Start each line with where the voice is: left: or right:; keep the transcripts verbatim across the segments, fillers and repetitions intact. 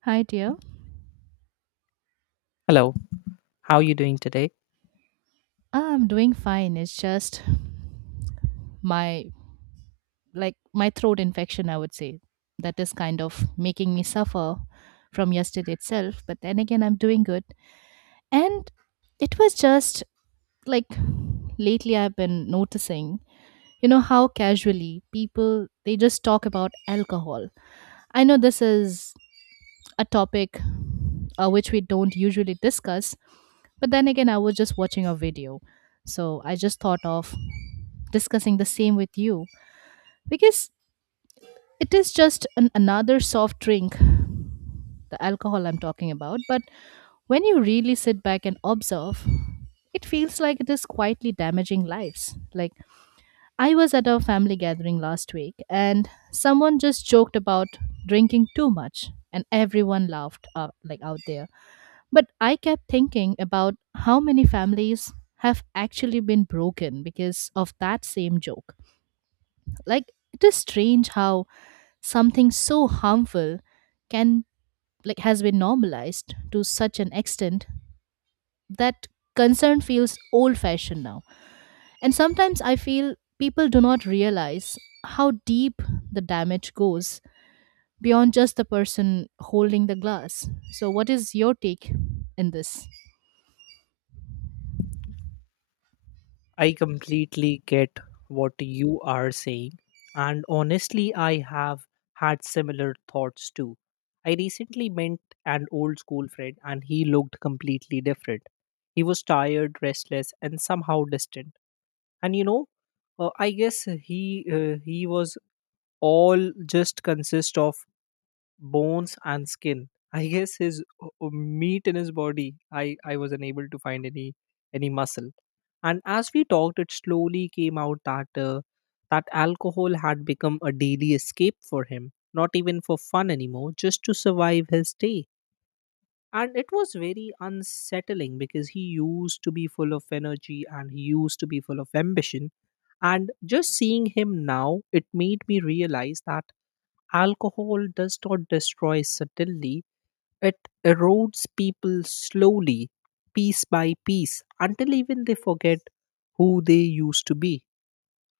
right: Hi, dear.
left: Hello, how are you doing today?
right: I'm doing fine. It's just my like my throat infection, I would say, that is kind of making me suffer from yesterday itself. But then again, I'm doing good. And it was just like lately I've been noticing, you know, how casually people they just talk about alcohol. I know this is a topic uh, which we don't usually discuss. But then again, I was just watching a video. So I just thought of discussing the same with you because it is just an, another soft drink, the alcohol I'm talking about. But when you really sit back and observe, it feels like it is quietly damaging lives. Like I was at a family gathering last week and someone just joked about drinking too much and everyone laughed out, like out there, but I kept thinking about how many families have actually been broken because of that same joke. Like it is strange how something so harmful can, like has been normalized to such an extent that concern feels old fashioned now. And sometimes I feel people do not realize how deep the damage goes beyond just the person holding the glass. So what is your take in this?
left: I completely get what you are saying. And honestly, I have had similar thoughts too. I recently met an old school friend and he looked completely different. He was tired, restless, and somehow distant. And you know, uh, I guess he uh, he was all just consist of bones and skin. I guess his uh, uh, meat in his body. I I was unable to find any any muscle. And as we talked, it slowly came out that uh, that alcohol had become a daily escape for him. Not even for fun anymore, just to survive his day. And it was very unsettling because he used to be full of energy and he used to be full of ambition. And just seeing him now, it made me realize that alcohol does not destroy suddenly, it erodes people slowly, piece by piece, until even they forget who they used to be,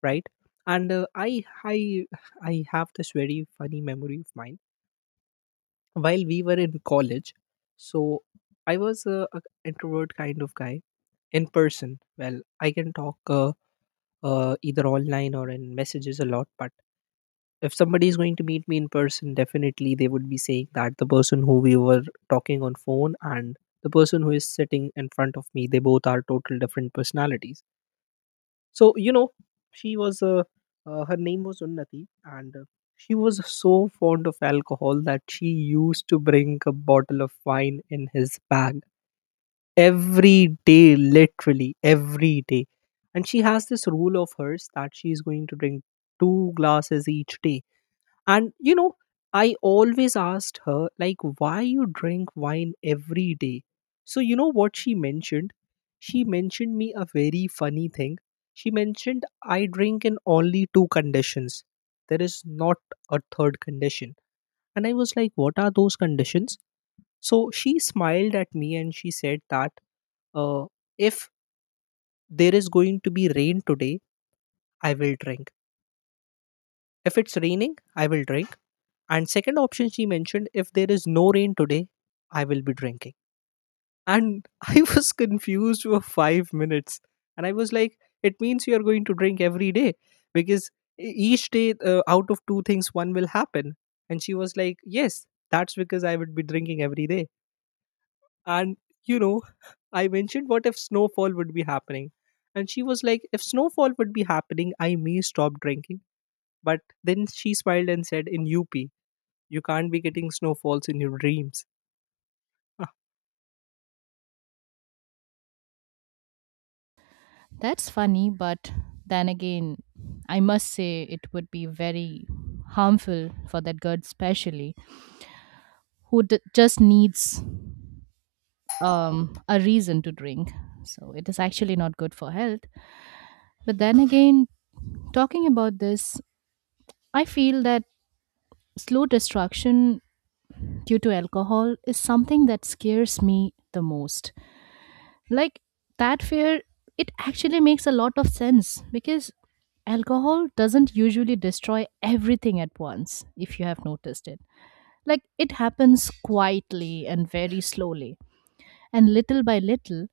left: right? And uh, i i i have this very funny memory of mine while we were in college. So I was a, a introvert kind of guy in person. Well, I can talk, uh, uh, either online or in messages a lot, but if somebody is going to meet me in person, definitely they would be saying that the person who we were talking on phone and the person who is sitting in front of me, they both are total different personalities. So you know, she was uh, uh, her name was unnati, and uh, she was so fond of alcohol that she used to bring a bottle of wine in his bag every day, literally every day. And she has this rule of hers that she is going to drink two glasses each day. And you know, I always asked her, like, why you drink wine every day? So you know what she mentioned, she mentioned me a very funny thing. She mentioned, I drink in only two conditions. There is not a third condition. And I was like, what are those conditions? So she smiled at me and she said that, uh, if there is going to be rain today, I will drink. If it's raining, I will drink. And second option she mentioned, if there is no rain today, I will be drinking. And I was confused for five minutes. And I was like, it means you are going to drink every day because e- each day, uh, out of two things, one will happen. And she was like, yes, that's because I would be drinking every day. And, you know, I mentioned, what if snowfall would be happening? And she was like, if snowfall would be happening, I may stop drinking. But then she smiled and said, in U P. You can't be getting snowfalls in your dreams.
right: That's funny, but then again, I must say it would be very harmful for that girl, especially who d- just needs um, a reason to drink. So it is actually not good for health. But then again, talking about this, I feel that slow destruction due to alcohol is something that scares me the most. Like that fear, it actually makes a lot of sense because alcohol doesn't usually destroy everything at once if you have noticed it. Like it happens quietly and very slowly, and little by little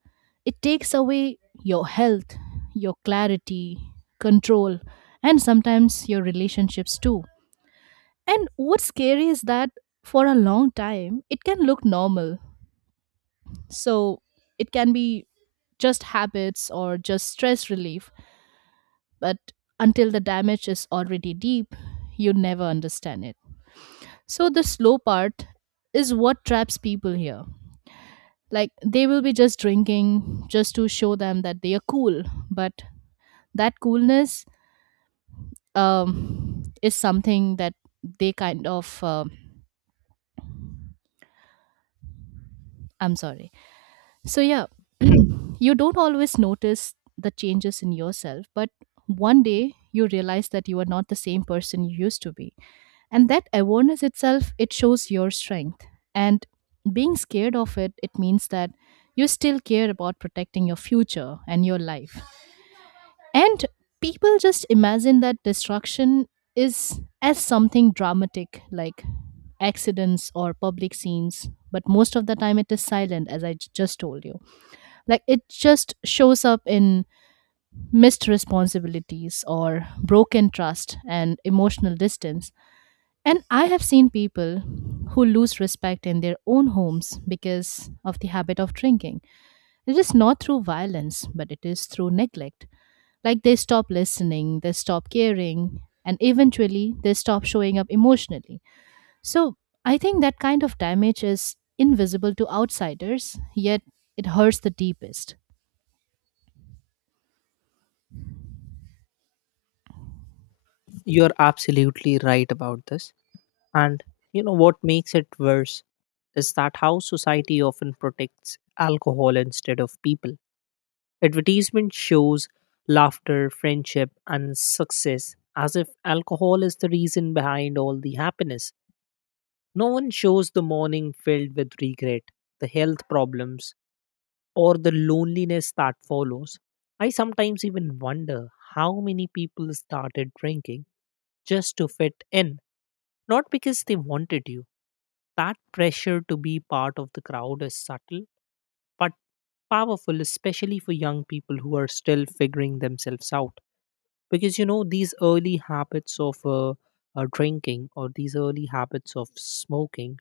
right: it takes away your health, your clarity, control, and sometimes your relationships too. And what's scary is that for a long time it can look normal, so it can be just habits or just stress relief. But until the damage is already deep, you never understand it. So the slow part is what traps people here. Like they will be just drinking just to show them that they are cool, but that coolness um, is something that they kind of. um I'm sorry. So yeah,
left: Hmm.
right: you don't always notice the changes in yourself, but one day you realize that you are not the same person you used to be, and that awareness itself, it shows your strength. And being scared of it, it means that you still care about protecting your future and your life. And people just imagine that destruction is as something dramatic, like accidents or public scenes, but most of the time it is silent, as I j- just told you. Like it just shows up in missed responsibilities or broken trust and emotional distance. And I have seen people who lose respect in their own homes because of the habit of drinking. It is not through violence, but it is through neglect. Like they stop listening, they stop caring, and eventually they stop showing up emotionally. So I think that kind of damage is invisible to outsiders, yet it hurts the deepest.
left: You're absolutely right about this. And you know what makes it worse is that how society often protects alcohol instead of people. Advertisement shows laughter, friendship, and success as if alcohol is the reason behind all the happiness. No one shows the morning filled with regret, the health problems, or the loneliness that follows. I sometimes even wonder how many people started drinking just to fit in, not because they wanted to. That pressure to be part of the crowd is subtle but powerful, especially for young people who are still figuring themselves out, because you know these early habits of uh, uh, drinking or these early habits of smoking,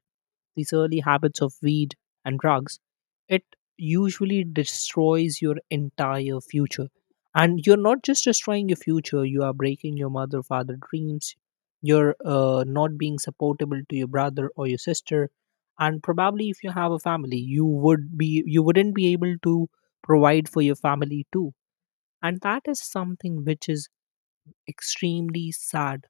left: these early habits of weed and drugs, it usually destroys your entire future. And you're not just destroying your future, you are breaking your mother father dreams. You're uh, not being supportable to your brother or your sister. And probably if you have a family, you would be you wouldn't be able to provide for your family too. And that is something which is extremely sad.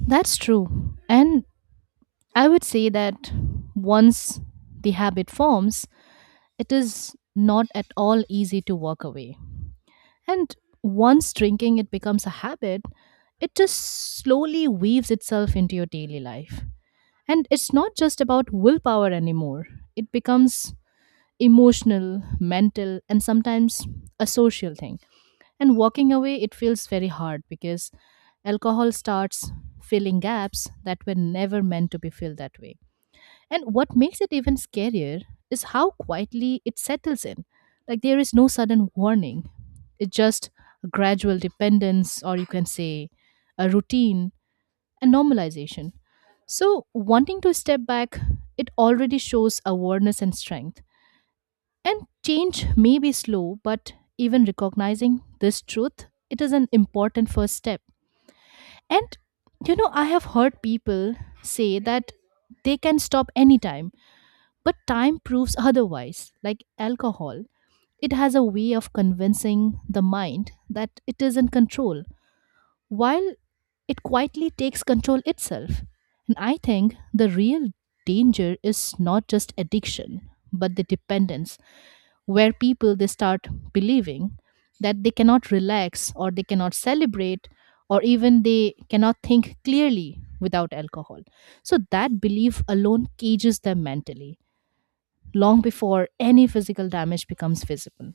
right: That's true. And I would say that once the habit forms, it is not at all easy to walk away. And once drinking it becomes a habit, it just slowly weaves itself into your daily life. And it's not just about willpower anymore, it becomes emotional, mental, and sometimes a social thing. And walking away, it feels very hard because alcohol starts filling gaps that were never meant to be filled that way. And what makes it even scarier is how quietly it settles in. Like there is no sudden warning. It's just a gradual dependence, or you can say a routine, a normalization. So, wanting to step back, it already shows awareness and strength. And change may be slow, but even recognizing this truth, it is an important first step. And you know, I have heard people say that they can stop anytime, but time proves otherwise. Like alcohol, it has a way of convincing the mind that it is in control, while it quietly takes control itself. And I think the real danger is not just addiction, but the dependence, where people they start believing that they cannot relax or they cannot celebrate or even they cannot think clearly without alcohol. So that belief alone cages them mentally long before any physical damage becomes visible.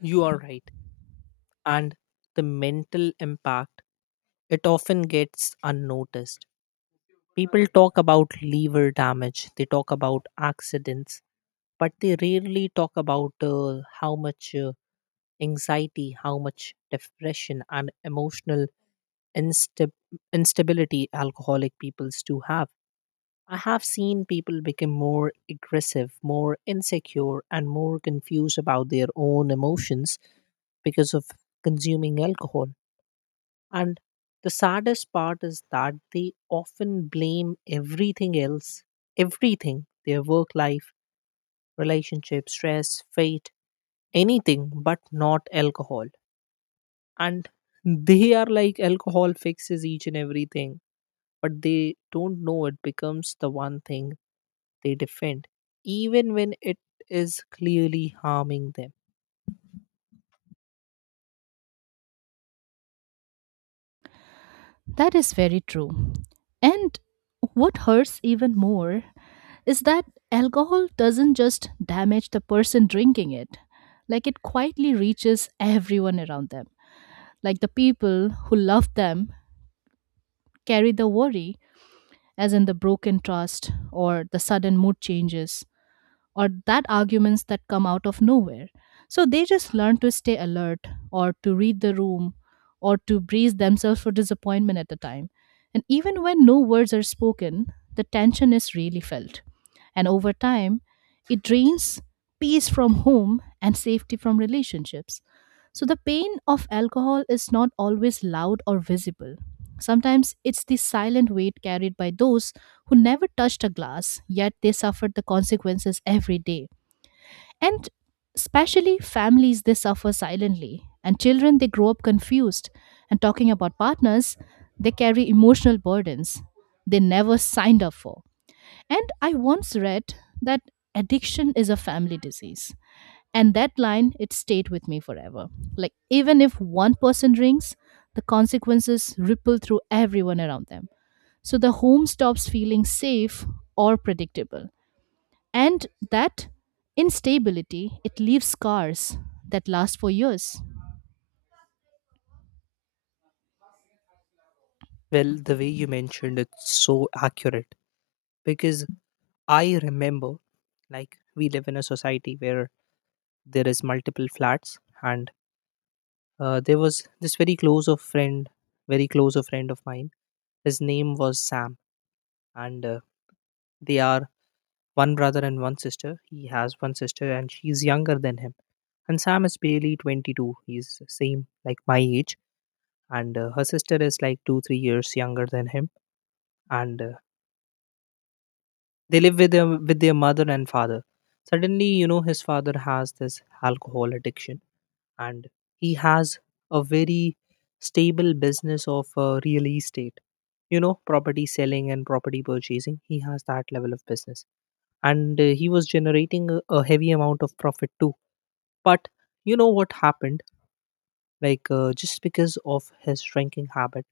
left: You are right. And the mental impact, it often gets unnoticed. People talk about liver damage, they talk about accidents, but they rarely talk about uh, how much uh, anxiety, how much depression, and emotional instab- instability alcoholic peoples do have. I have seen people become more aggressive, more insecure, and more confused about their own emotions because of consuming alcohol. And the saddest part is that they often blame everything else, everything, their work life, relationship, stress, fate, anything but not alcohol. And they are like alcohol fixes each and everything, but they don't know it becomes the one thing they defend, even when it is clearly harming them.
right: That is very true. And what hurts even more is that alcohol doesn't just damage the person drinking it, like it quietly reaches everyone around them. Like the people who love them carry the worry, as in the broken trust or the sudden mood changes or that arguments that come out of nowhere. So they just learn to stay alert or to read the room or to brace themselves for disappointment at the time. And even when no words are spoken, the tension is really felt. And over time, it drains peace from home and safety from relationships. So the pain of alcohol is not always loud or visible. Sometimes it's the silent weight carried by those who never touched a glass, yet they suffered the consequences every day. And especially families, they suffer silently. And children, they grow up confused. And talking about partners, they carry emotional burdens they never signed up for. And I once read that addiction is a family disease, and that line, it stayed with me forever. Like even if one person drinks, the consequences ripple through everyone around them. So the home stops feeling safe or predictable, and that instability, it leaves scars that last for years.
left: Well, the way you mentioned it's so accurate because I remember, like, we live in a society where there is multiple flats, and uh, there was this very close of friend, very close of friend of mine. His name was Sam, and uh, they are one brother and one sister. He has one sister, and she's younger than him. And Sam is barely twenty-two. He's same like my age, and uh, her sister is like two, three years younger than him. And uh, they live with their with their mother and father. Suddenly, you know, his father has this alcohol addiction and he has a very stable business of uh, real estate, you know, property selling and property purchasing. He has that level of business. And uh, he was generating a, a heavy amount of profit too. But you know what happened, like, uh, just because of his drinking habit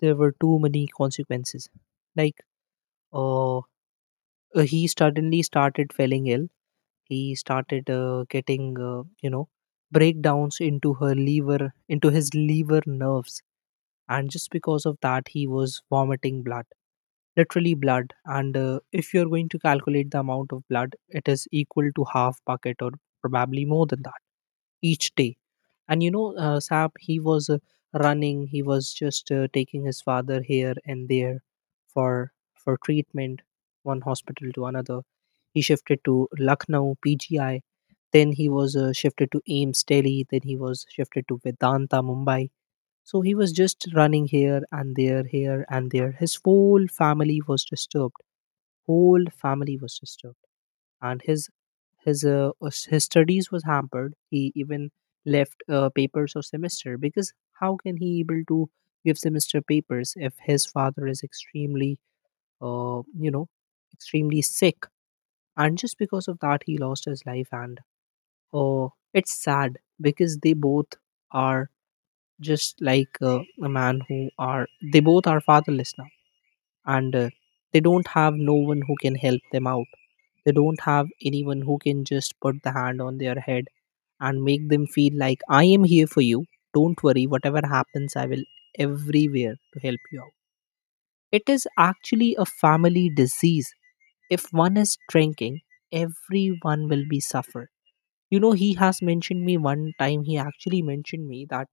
left: there were too many consequences. Like uh, uh, he suddenly started feeling ill. He started uh, getting, uh, you know, breakdowns into her liver, into his liver nerves, and just because of that, he was vomiting blood, literally blood. And uh, if you're going to calculate the amount of blood, it is equal to half bucket or probably more than that each day. And you know, uh, Sap, he was uh, running. He was just uh, taking his father here and there for for treatment, one hospital to another. He shifted to Lucknow P G I. Then he was uh, shifted to Ames Delhi. Then he was shifted to Vedanta Mumbai. So he was just running here and there, here and there. His whole family was disturbed. Whole family was disturbed, and his his uh, us- his studies was hampered. He even left uh, papers or semester because how can he able to give semester papers if his father is extremely uh, you know extremely sick. And just because of that he lost his life. And oh, it's sad because they both are just like uh, a man who are, they both are fatherless now. And uh, they don't have no one who can help them out. They don't have anyone who can just put the hand on their head and make them feel like, I am here for you, don't worry, whatever happens I will everywhere to help you out. It is actually a family disease. If one is drinking, everyone will be suffer. You know, he has mentioned me one time. He actually mentioned me that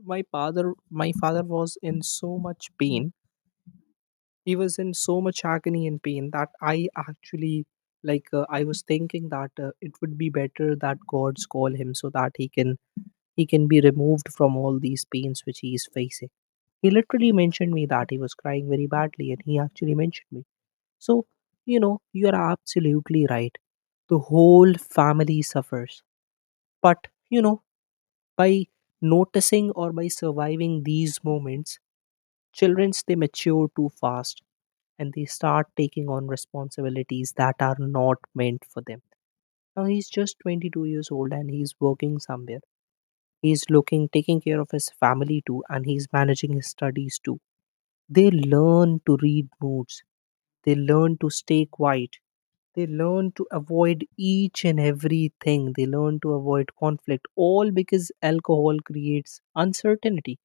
left: my father, my father was in so much pain. He was in so much agony and pain that I actually, like, uh, I was thinking that uh, it would be better that gods call him so that he can he can be removed from all these pains which he is facing. He literally mentioned me that he was crying very badly and he actually mentioned me. So you know you are absolutely right, the whole family suffers. But you know, by noticing or by surviving these moments, children's they mature too fast, and they start taking on responsibilities that are not meant for them. Now he's just twenty-two years old and he's working somewhere. He's looking, taking care of his family too, and he's managing his studies too. They learn to read moods. They learn to stay quiet, they learn to avoid each and everything, they learn to avoid conflict, all because alcohol creates uncertainty.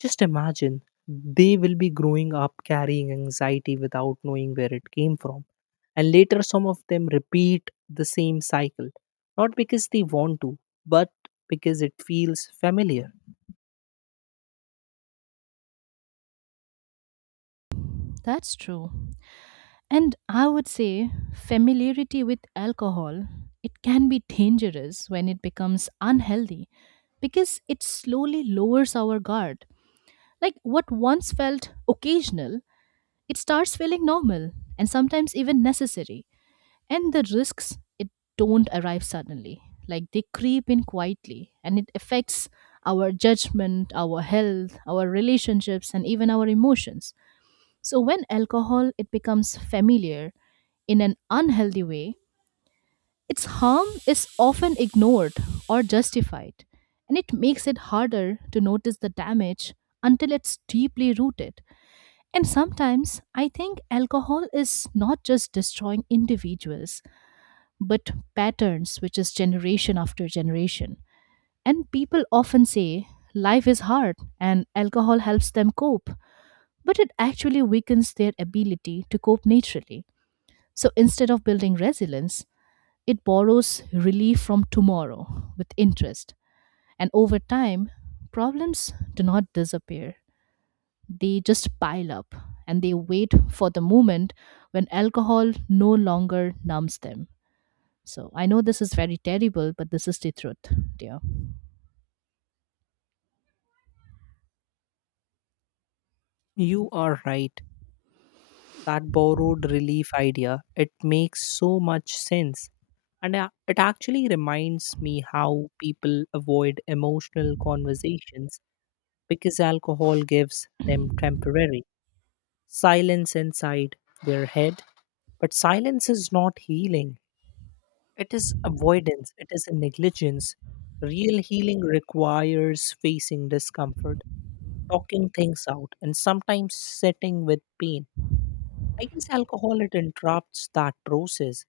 left: Just imagine, they will be growing up carrying anxiety without knowing where it came from. And later, some of them repeat the same cycle, not because they want to, but because it feels familiar.
right: That's true, and I would say familiarity with alcohol, it can be dangerous when it becomes unhealthy because it slowly lowers our guard. Like what once felt occasional, it starts feeling normal and sometimes even necessary. And the risks, it don't arrive suddenly. Like they creep in quietly and it affects our judgment, our health, our relationships, and even our emotions. So when alcohol it becomes familiar in an unhealthy way, its harm is often ignored or justified, and it makes it harder to notice the damage until it's deeply rooted. And sometimes I think alcohol is not just destroying individuals, but patterns, which is generation after generation. And people often say life is hard and alcohol helps them cope, but it actually weakens their ability to cope naturally. So instead of building resilience, it borrows relief from tomorrow with interest. And over time, problems do not disappear, they just pile up and they wait for the moment when alcohol no longer numbs them. So I know this is very terrible, but this is the truth, dear.
left: You are right. That borrowed relief idea, it makes so much sense. And a- it actually reminds me how people avoid emotional conversations because alcohol gives them temporary silence inside their head. But silence is not healing, it is avoidance, it is a negligence. Real healing requires facing discomfort, talking things out, and sometimes sitting with pain. I guess alcohol it interrupts that process.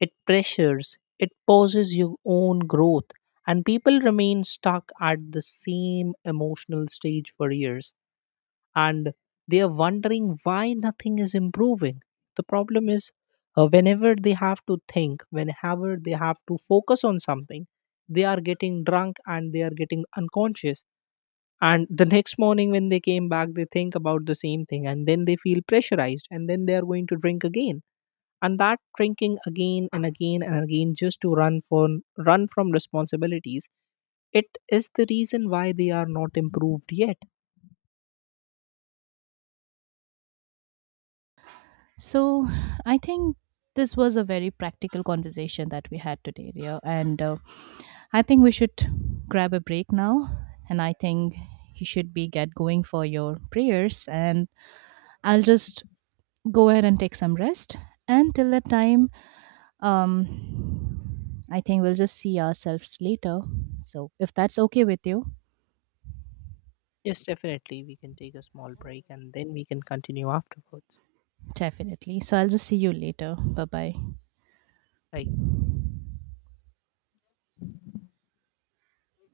left: It pressures, it pauses your own growth, and people remain stuck at the same emotional stage for years, and they are wondering why nothing is improving. The problem is uh, whenever they have to think, whenever they have to focus on something, they are getting drunk and they are getting unconscious. And the next morning, when they came back, they think about the same thing and then they feel pressurized and then they are going to drink again. And that drinking again and again and again, just to run for run from responsibilities, it is the reason why they are not improved yet.
right: So I think this was a very practical conversation that we had today, dear. And uh, I think we should grab a break now. And I think you should be get going for your prayers. And I'll just go ahead and take some rest. And till that time, um I think we'll just see ourselves later, so if that's okay with you.
left: Yes, definitely. We can take a small break and then we can continue afterwards.
right: Definitely, so I'll just see you later. Bye bye.
left: I